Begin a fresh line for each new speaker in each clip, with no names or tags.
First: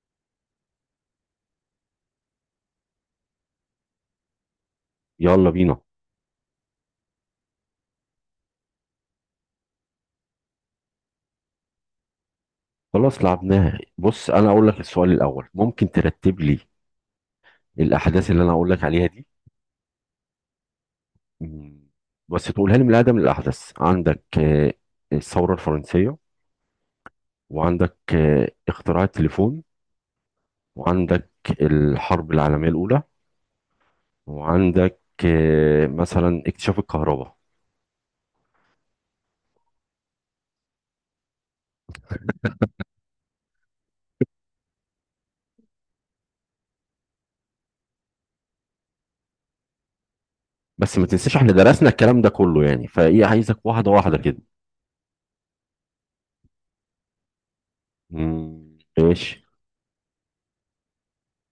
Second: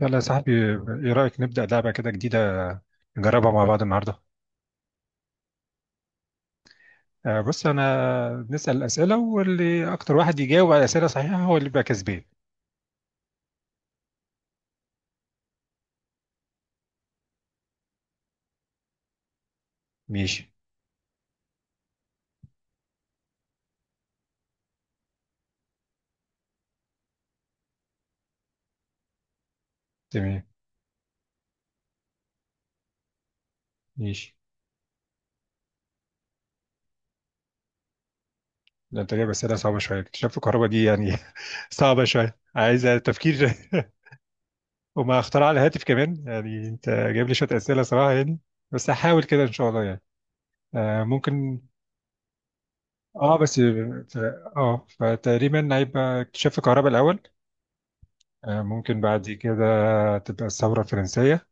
يلا يا صاحبي، ايه رأيك نبدأ لعبة كده جديدة، نجربها مع بعض النهاردة.
يلا بينا.
بص انا بنسأل أسئلة، واللي اكتر واحد يجاوب على أسئلة صحيحة هو اللي بيبقى كسبان.
خلاص لعبناها. بص، انا اقول لك السؤال الاول. ممكن ترتب لي الاحداث اللي انا اقول لك عليها دي؟
ماشي.
مم. بس تقولها لي من الاقدم للاحدث. عندك الثوره الفرنسيه، وعندك اختراع التليفون،
تمام.
وعندك الحرب العالميه الاولى،
ماشي.
وعندك مثلا اكتشاف الكهرباء.
ده انت جايب أسئلة صعبة شوية، اكتشاف الكهرباء دي يعني صعبة شوية، عايزة تفكير. وما اختراع الهاتف كمان، يعني انت جايب لي شوية أسئلة صراحة يعني. بس هحاول كده ان شاء الله يعني.
بس ما تنساش احنا
ممكن.
درسنا الكلام ده كله يعني، فايه
اه بس
عايزك واحده
آه، ف-
واحده كده.
اه فتقريبا هيبقى اكتشاف الكهرباء الأول. ممكن بعد
ماشي.
كده هتبقى الثورة الفرنسية،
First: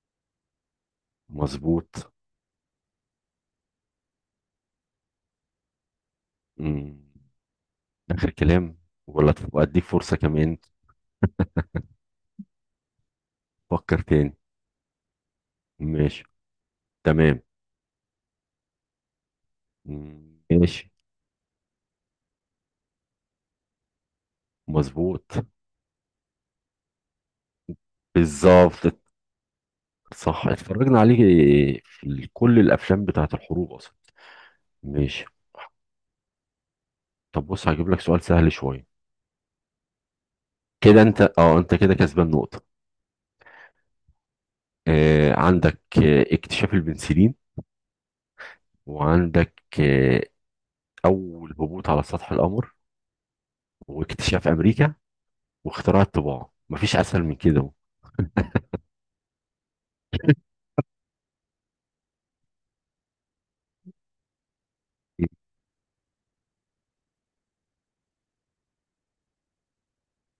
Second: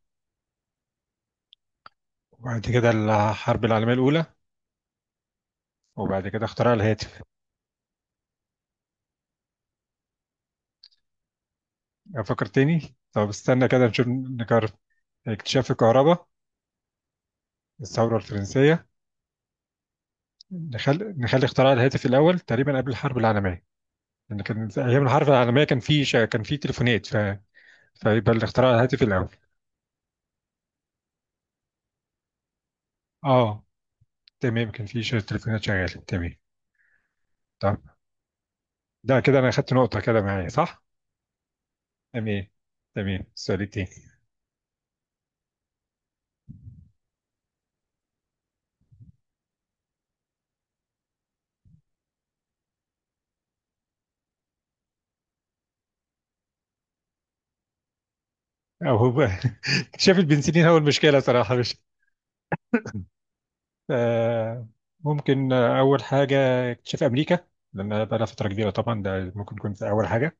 مظبوط.
وبعد كده الحرب العالمية الأولى، وبعد كده اختراع
مم.
الهاتف.
اخر كلام، ولا تبقى اديك فرصه كمان؟
أفكر تاني. طب استنى كده
فكر
نشوف
تاني.
نكرر. اكتشاف
ماشي.
الكهرباء،
تمام.
الثورة الفرنسية.
مم، ماشي.
نخلي اختراع الهاتف الأول تقريبا قبل الحرب العالمية، لأن كان في أيام الحرب
مظبوط.
العالمية كان في تليفونات فيبقى الاختراع
بالظبط.
الهاتف الأول.
صح، اتفرجنا عليه في كل الافلام بتاعت
اه
الحروب اصلا.
تمام، كان في
ماشي.
تليفونات شغالة تمام.
طب بص،
طب
هجيب لك سؤال سهل شويه.
ده كده أنا أخدت نقطة كده معايا، صح؟
كده انت، اه، انت كده كسبان
تمام.
نقطه.
تمام، السؤال التاني.
آه، عندك اكتشاف البنسلين، وعندك اول هبوط على سطح القمر، واكتشاف امريكا، واختراع الطباعه. مفيش اسهل من كده اهو.
أو اكتشاف البنسلين هو المشكلة صراحة، مش آه، ممكن. أول حاجة اكتشاف أمريكا، لأن بقى لها فترة كبيرة طبعا، ده ممكن يكون في أول حاجة.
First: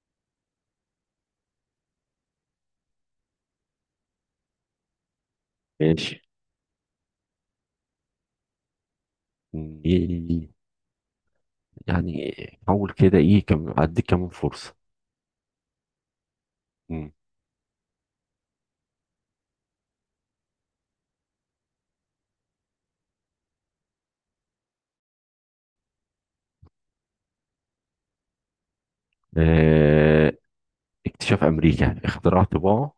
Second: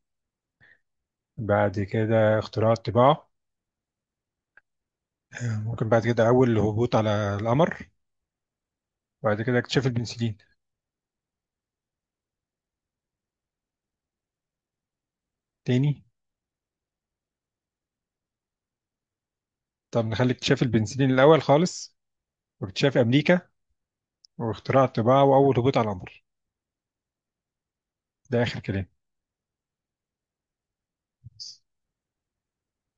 بعد كده اختراع الطباعة. ممكن بعد
ماشي.
كده أول هبوط على القمر. بعد كده اكتشاف البنسلين.
إيه- يعني حاول كده. ايه، كم اديك كمان فرصه.
تاني. طب نخلي اكتشاف البنسلين الأول خالص، واكتشاف أمريكا، واختراع الطباعة، وأول هبوط على القمر. ده آخر كلام.
آه، اكتشاف امريكا يعني اختراع طباعه.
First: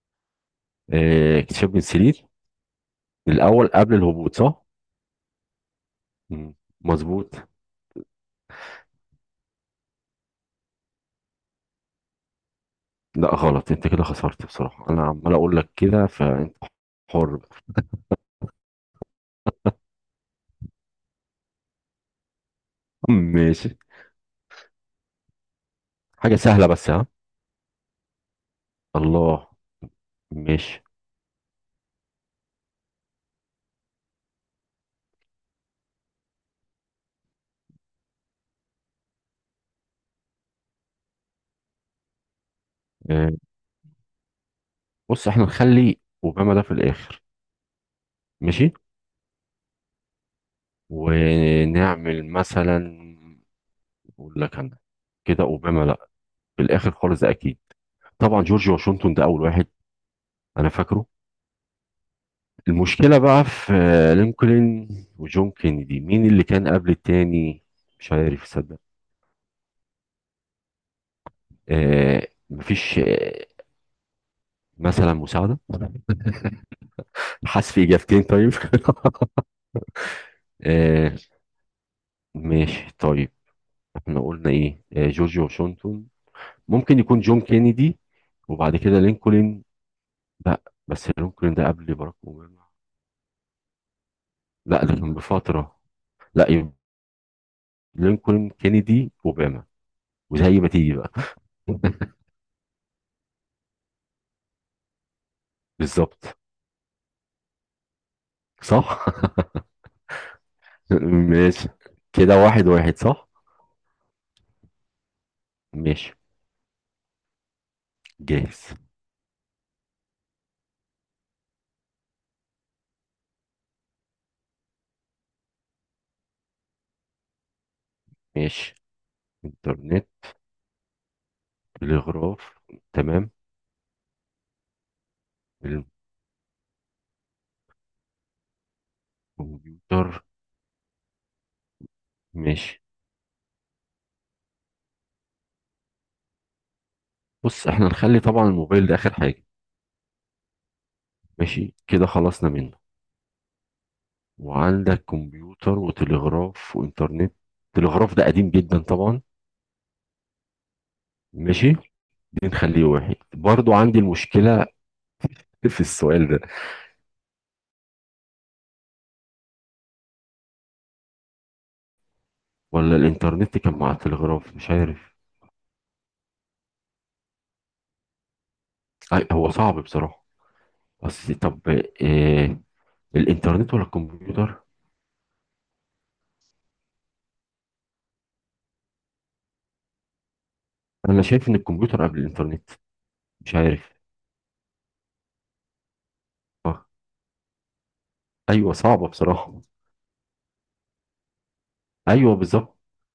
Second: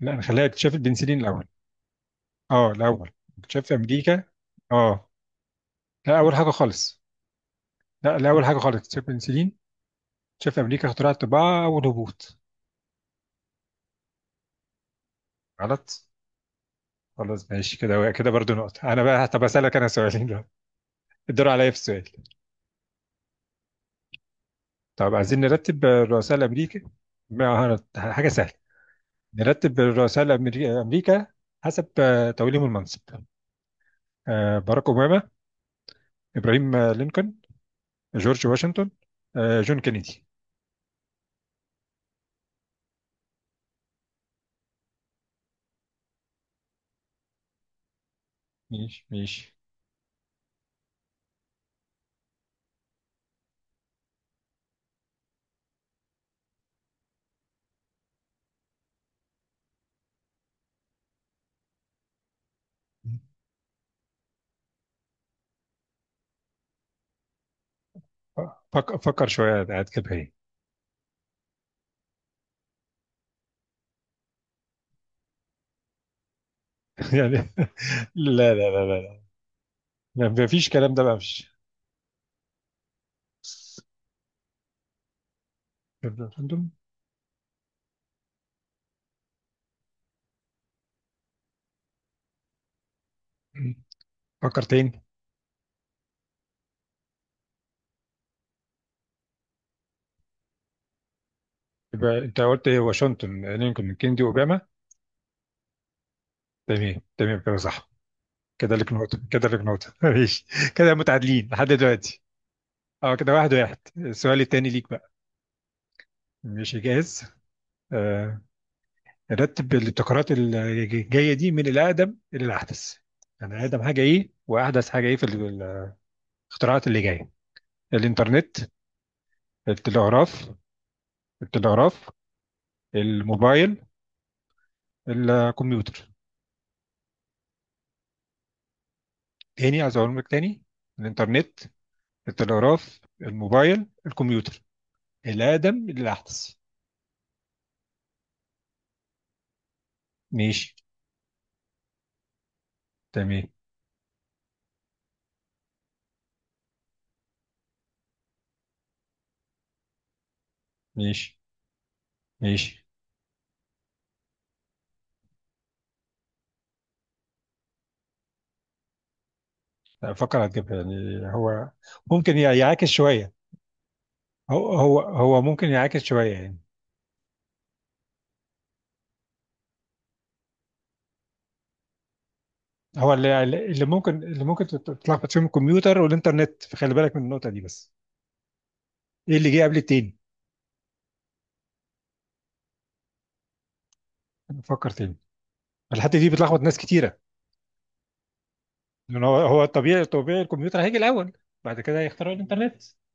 لا، نخليها اكتشاف البنسلين الأول.
اكتشاف بنسلين
أه الأول.
الاول
اكتشاف
قبل
أمريكا.
الهبوط، صح؟
أه. لا أول حاجة
مم.
خالص.
مظبوط.
لا، لا، أول حاجة خالص اكتشاف البنسلين، اكتشاف أمريكا، اختراع الطباعة، أول هبوط.
لا غلط، انت كده خسرت بصراحه. انا عمال اقول لك
غلط.
كده، فانت حر بقى.
خلاص، ماشي كده، كده برضو نقطة أنا بقى. طب أسألك أنا سؤالين دلوقتي، الدور عليا في السؤال.
ماشي.
طب عايزين نرتب
حاجه
الرؤساء
سهله
الأمريكا.
بس، ها؟
ما حاجة سهلة.
الله.
نرتب الرؤساء
ماشي.
أمريكا حسب توليهم المنصب. باراك أوباما، إبراهيم لينكولن، جورج واشنطن، جون كينيدي.
آه، بص احنا نخلي اوباما ده في الاخر. ماشي.
ماشي، ماشي.
ونعمل مثلا، اقول لك انا كده، اوباما لا في الاخر خالص ده اكيد. طبعا جورج واشنطن ده اول واحد، انا فاكره. المشكلة بقى في لينكولن وجون كينيدي، مين اللي كان قبل التاني؟ مش عارف صدق.
فكر شوية، قاعد كده إيه.
آه، مفيش آه، مثلا مساعدة،
يعني
حذف إجابتين طيب؟
لا، لا، لا، لا. لا مفيش كلام ده بقى،
آه،
مفيش.
ماشي طيب. احنا قلنا ايه؟ آه، جورج واشنطن، ممكن يكون جون كينيدي، وبعد كده لينكولن. لا، بس لينكولن ده قبل باراك أوباما.
فكر
لا ده
تاني.
كان بفترة. لا، يبقى لينكولن كينيدي أوباما، وزي ما تيجي بقى.
يبقى انت قلت ايه؟ واشنطن لينكولن كيندي اوباما.
بالظبط.
تمام، تمام كده، صح. كده لك
صح.
نقطة، كده لك نقطة ماشي. كده متعادلين لحد
ماشي،
دلوقتي.
كده واحد واحد،
اه
صح.
كده واحد واحد، السؤال التاني ليك بقى.
ماشي،
ماشي، جاهز. آه.
جاهز.
رتب الابتكارات الجاية دي من الأقدم إلى الأحدث، يعني أقدم حاجة إيه وأحدث حاجة إيه في الاختراعات اللي جاية. الإنترنت،
ماشي. انترنت.
التلغراف. التلغراف،
تلغراف. تمام.
الموبايل، الكمبيوتر. تاني، عايز أقول
الكمبيوتر.
لك تاني. الإنترنت،
ماشي.
التلغراف، الموبايل، الكمبيوتر. الأقدم للأحدث.
بص احنا نخلي طبعا الموبايل ده اخر حاجة.
ماشي.
ماشي كده، خلصنا منه.
تمام.
وعندك كمبيوتر، وتلغراف، وانترنت. التلغراف ده قديم جدا طبعا.
ماشي.
ماشي. دي
ماشي.
نخليه واحد برضو. عندي المشكلة في السؤال ده.
لا، أفكر، هتجيبها يعني، هو ممكن يعاكس
ولا
شوية.
الانترنت كان مع التلغراف،
هو
مش
هو
عارف.
هو ممكن يعاكس شوية يعني.
أي، هو صعب بصراحة. بس طب، آه،
هو اللي
الانترنت ولا
اللي ممكن اللي
الكمبيوتر؟
ممكن تتلخبط فيهم الكمبيوتر والإنترنت، فخلي بالك من النقطة دي بس. إيه اللي جه قبل التاني؟
انا شايف ان الكمبيوتر قبل الانترنت. مش عارف.
فكر تاني. الحتة دي بتلخبط ناس
صح.
كتيرة.
ايوه، صعبه
لأن هو
بصراحه.
هو الطبيعي، طبيعي الكمبيوتر هيجي الأول، بعد كده هيخترعوا
ايوه بالظبط.
الإنترنت.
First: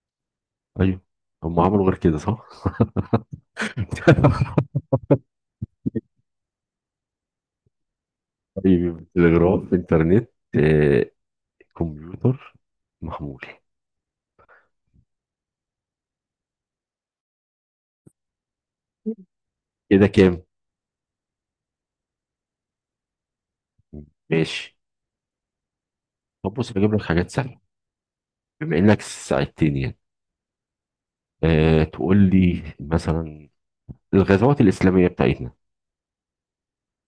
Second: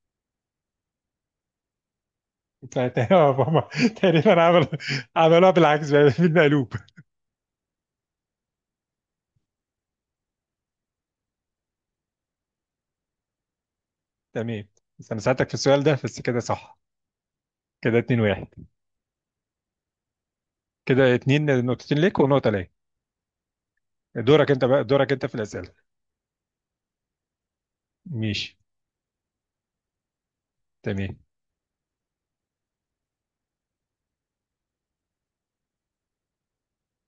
ايوه، هم عملوا غير كده، صح.
فت- تقريبا عمل، عملوها بالعكس بقى بالمقلوب.
طيب، تلغراف، انترنت، آه، كمبيوتر، محمول.
تمام. بس انا ساعدتك في السؤال ده بس، كده صح. كده اتنين واحد.
كده كام؟
كده اتنين، نقطتين ليك ونقطة ليا. دورك انت
ماشي.
بقى، دورك انت في الأسئلة.
طب بص، بجيب لك حاجات سهله
ماشي.
بما انك ساعدتني يعني.
تمام.
أه، تقول لي مثلا الغزوات الاسلاميه بتاعتنا.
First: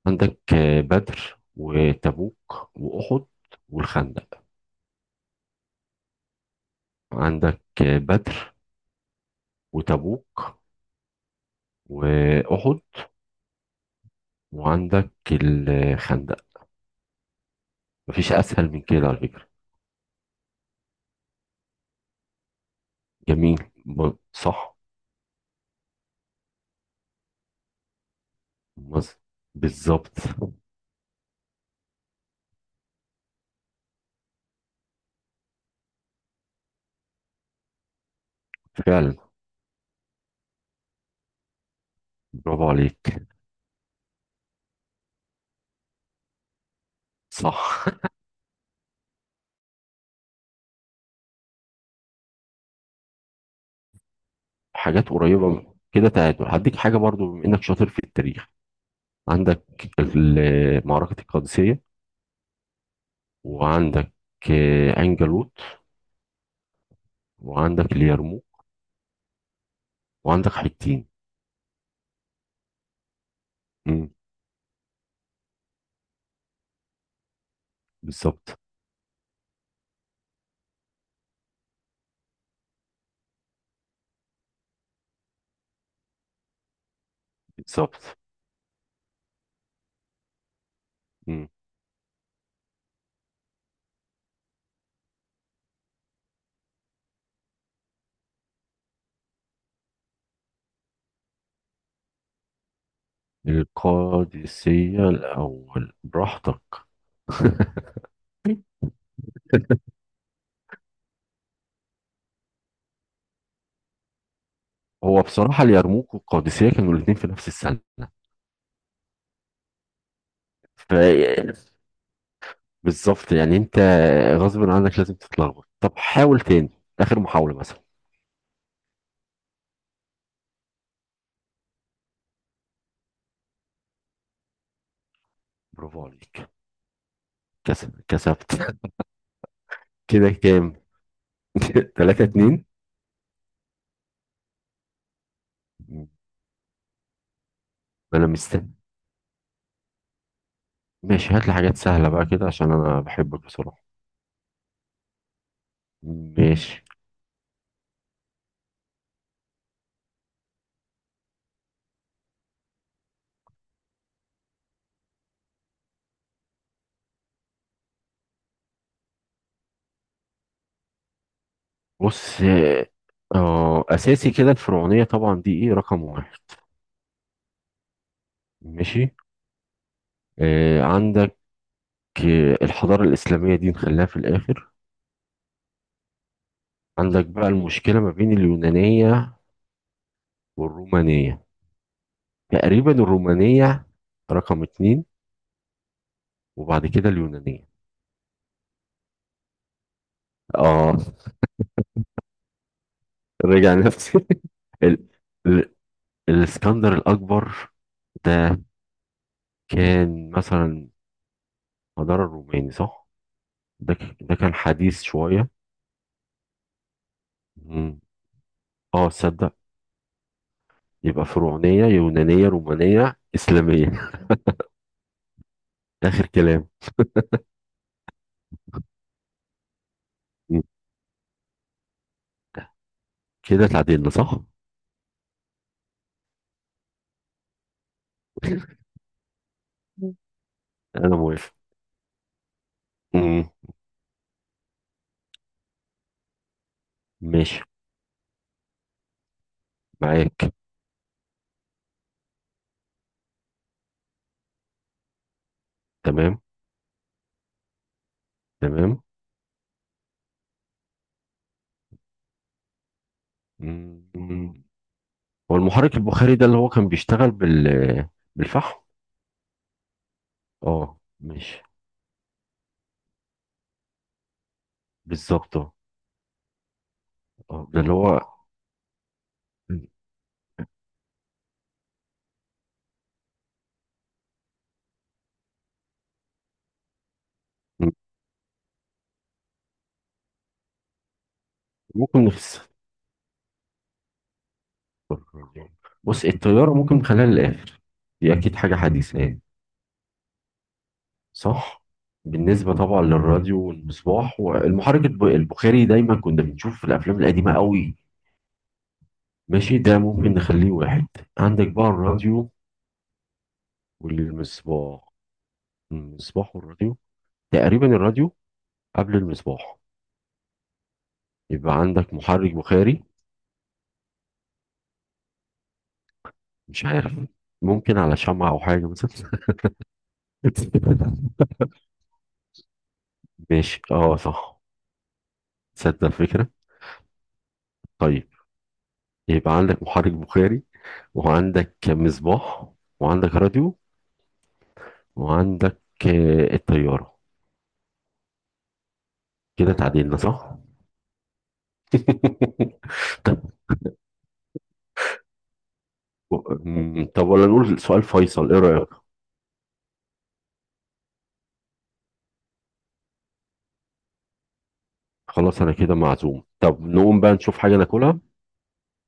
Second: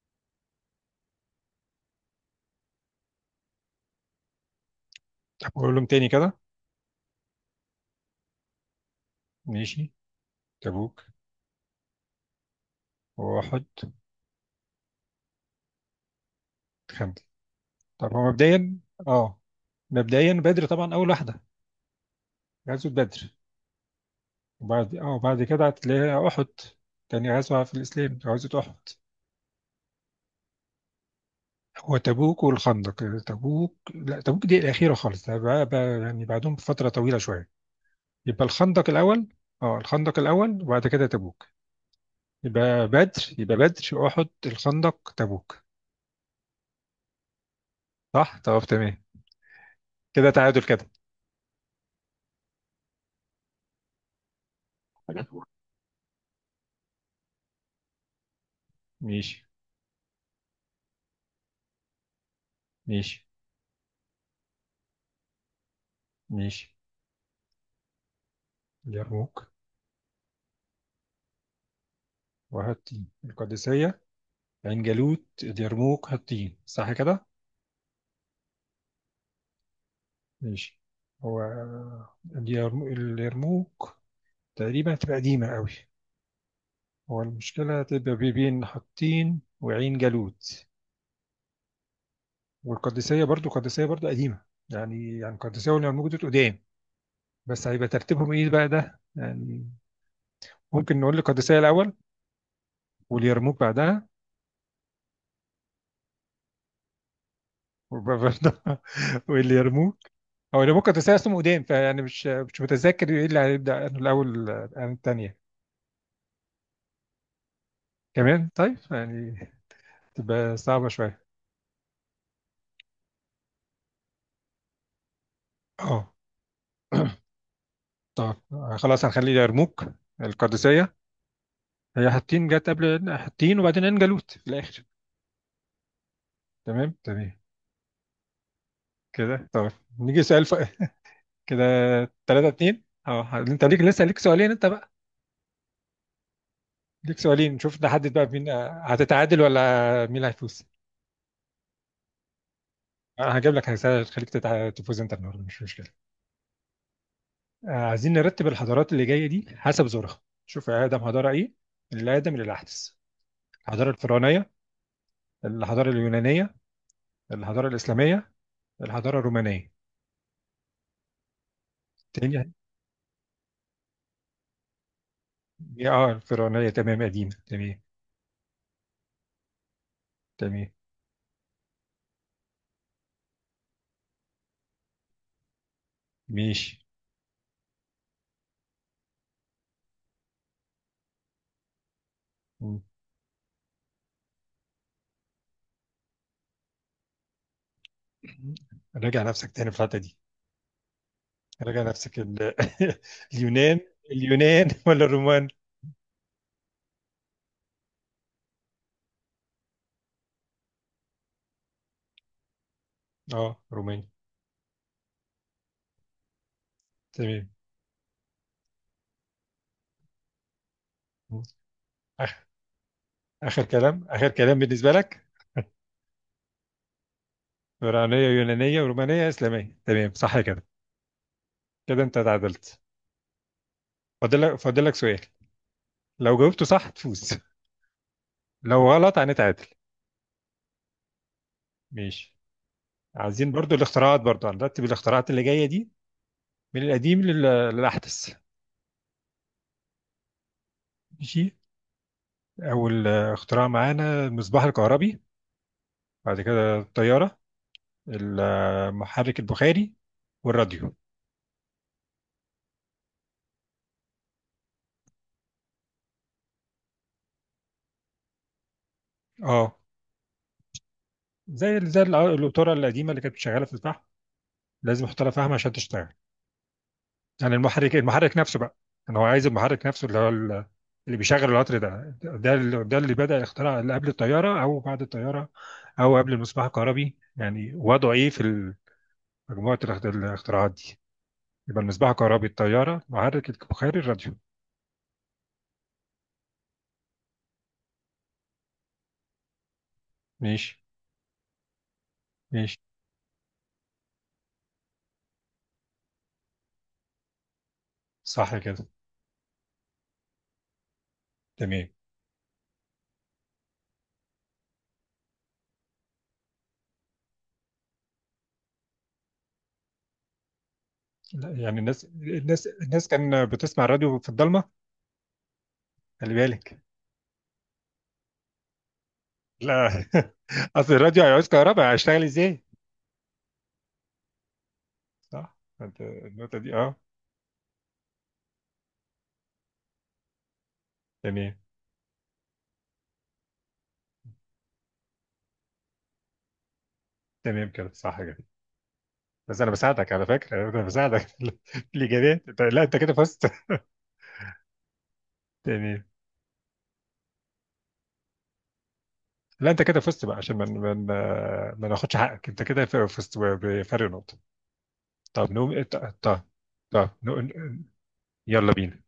عندك بدر، وتبوك، واحد، والخندق.
طب قولهم تاني كده.
عندك بدر،
ماشي.
وتبوك،
تبوك.
وأحد،
واحد.
وعندك الخندق.
خمسة. طب هو
مفيش أسهل
مبدئيا.
من كده على
اه
فكرة.
مبدئيا بدر طبعا أول واحدة، غزوة بدر.
جميل. صح.
وبعد وبعد كده هتلاقيها أحد، تاني غزوة في الإسلام غزوة أحد.
مز- بالظبط.
هو تبوك والخندق، تبوك، لا تبوك دي الأخيرة خالص، ده بقى يعني بعدهم بفترة طويلة شوية. يبقى الخندق
فعلا.
الأول. اه الخندق الأول وبعد كده تبوك.
برافو عليك.
يبقى بدر أحد الخندق تبوك.
صح.
صح؟ طب تمام. كده تعادل كده.
حاجات قريبة كده. تعادل، هديك حاجة برضو بما إنك شاطر في التاريخ.
ماشي.
عندك معركة القادسية،
ماشي.
وعندك عين جالوت،
ماشي.
وعندك اليرموك،
اليرموك.
وعندك حطين.
وهاتين القادسية،
مم،
عين جالوت، اليرموك، هاتين، صح كده؟
بالظبط.
ماشي. هو اليرموك تقريبا هتبقى قديمة قوي. هو المشكلة هتبقى
بالظبط.
بين حطين وعين جالوت.
مم.
والقادسية برضو، القادسية برضو قديمة. يعني، يعني القادسية واليرموك دول قدام، بس هيبقى ترتيبهم ايه بقى ده يعني. ممكن نقول القادسية الأول واليرموك بعدها.
القادسية الأول، براحتك.
وبرضه واليرموك. هو اليرموك القادسية اسمه قدام، فيعني مش متذكر ايه اللي هيبدأ أنه الأول عن
هو
التانية.
بصراحة اليرموك والقادسية كانوا الاتنين في نفس السنة،
كمان، طيب يعني تبقى صعبة شوية.
ف- بالظبط يعني، انت غصب عنك لازم تتلخبط. طب
اه
حاول تاني، آخر محاولة مثلا.
طب خلاص هنخلي اليرموك، القادسية، هي حطين، جت قبل حطين، وبعدين عين جالوت في الآخر.
برافو عليك.
تمام، تمام
كسب، كسبت.
كده. طيب نيجي
كده
سؤال
كام؟
كده.
تلاتة
3
اتنين.
2 اه انت ليك لسه ليك سؤالين انت بقى، ليك سؤالين نشوف نحدد
ما
بقى
انا
مين
مستني.
هتتعادل ولا مين اللي هيفوز.
ماشي، هات لي حاجات سهلة بقى كده، عشان انا
انا
بحبك
هجيب لك،
بصراحة.
هسأل خليك تفوز انت النهارده، مش مشكله.
ماشي
عايزين نرتب الحضارات اللي جايه دي حسب زورها، شوف يا ادم حضاره ايه، من الادم للاحدث. الحضاره الفرعونيه، الحضاره اليونانيه، الحضاره الاسلاميه، الحضاره الرومانيه.
بص.
تاني.
اه، اساسي كده الفرعونية طبعا دي ايه، رقم
اه
واحد.
الفرعونيه تمام، قديمه، تمام.
ماشي.
تمام.
آه، عندك، آه، الحضارة الإسلامية دي نخليها في الآخر.
ماشي.
عندك بقى المشكلة ما بين اليونانية والرومانية.
م.
تقريبا الرومانية رقم اتنين، وبعد كده اليونانية.
راجع نفسك تاني في الحته دي.
اه،
راجع نفسك
رجع
اليونان.
نفسي.
اليونان ولا
ال...
الرومان؟
ال... الاسكندر الأكبر ده كان مثلا حضارة الروماني، صح؟
اه
ده
روماني.
ك... ده كان حديث شوية.
تمام.
مم. اه، تصدق. يبقى فرعونية،
آخ...
يونانية، رومانية،
اخر
إسلامية.
كلام، اخر كلام بالنسبه لك.
آخر كلام.
فرعونيه، يونانيه، ورومانيه، اسلاميه، تمام، صح
مم.
كده. كده انت تعادلت.
كده اتعدلنا، صح؟
فاضل لك سؤال، لو جاوبته صح تفوز، لو غلط هنتعادل.
مم. أنا موافق.
ماشي.
مم.
عايزين برضو الاختراعات، برضو هنرتب الاختراعات اللي جايه دي من القديم
ماشي.
للاحدث.
معاك.
ماشي. اول اختراع معانا المصباح الكهربي، بعد
تمام،
كده الطياره،
تمام.
المحرك البخاري، والراديو.
مم. هو المحرك البخاري ده اللي هو كان بيشتغل بال- بالفحم.
اه
اه، ماشي.
زي القطوره القديمه اللي كانت شغاله في الفحم، لازم احط لها فحم
بالظبط،
عشان
اه.
تشتغل. يعني
ده اللي
المحرك
هو،
المحرك نفسه بقى. انا هو عايز المحرك نفسه اللي هو اللي بيشغل القطر ده، ده اللي بدأ يخترع اللي قبل الطياره او بعد الطياره، او قبل المصباح الكهربي يعني،
مم.
وضعه ايه في مجموعه الاختراعات دي؟ يبقى المصباح
ممكن
الكهربي،
نفس،
الطياره، محرك البخاري، الراديو.
بص الطيارة ممكن نخليها للآخر، دي أكيد حاجة حديثة يعني.
ماشي.
صح. بالنسبة
ماشي.
طبعا للراديو والمصباح والمحرك البخاري، دايما كنا بنشوف في الأفلام القديمة قوي.
صح كده.
ماشي ده، ممكن نخليه واحد. عندك بقى
تمام.
الراديو والمصباح. المصباح والراديو، تقريبا الراديو قبل المصباح.
لا
يبقى
يعني الناس
عندك محرك
الناس
بخاري.
الناس كان بتسمع الراديو في الضلمه، خلي بالك.
مش عارف، ممكن على شمعة أو حاجة مثلا.
لا اصل الراديو هيعوز كهرباء، هيشتغل ازاي؟
ماشي، اه صح.
صح انت،
تصدق الفكرة.
النقطه دي اه.
طيب، يبقى عندك محرك بخاري،
تمام،
وعندك مصباح، وعندك راديو، وعندك الطيارة.
تمام كده، صح كده. بس انا
كده
بساعدك
تعديلنا،
على
صح؟
فكره، انا بساعدك في الاجابات. لا انت كده
طب،
فزت. تمام.
طب ولا نقول سؤال فيصل، ايه رأيك؟
لا انت كده فزت بقى، عشان ما ناخدش حقك، انت كده فزت بفرق نقطه. طب
خلاص انا
نقوم،
كده
طب
معزوم. طب
طب
نقوم بقى نشوف حاجة
نقول-
ناكلها.
يلا بينا.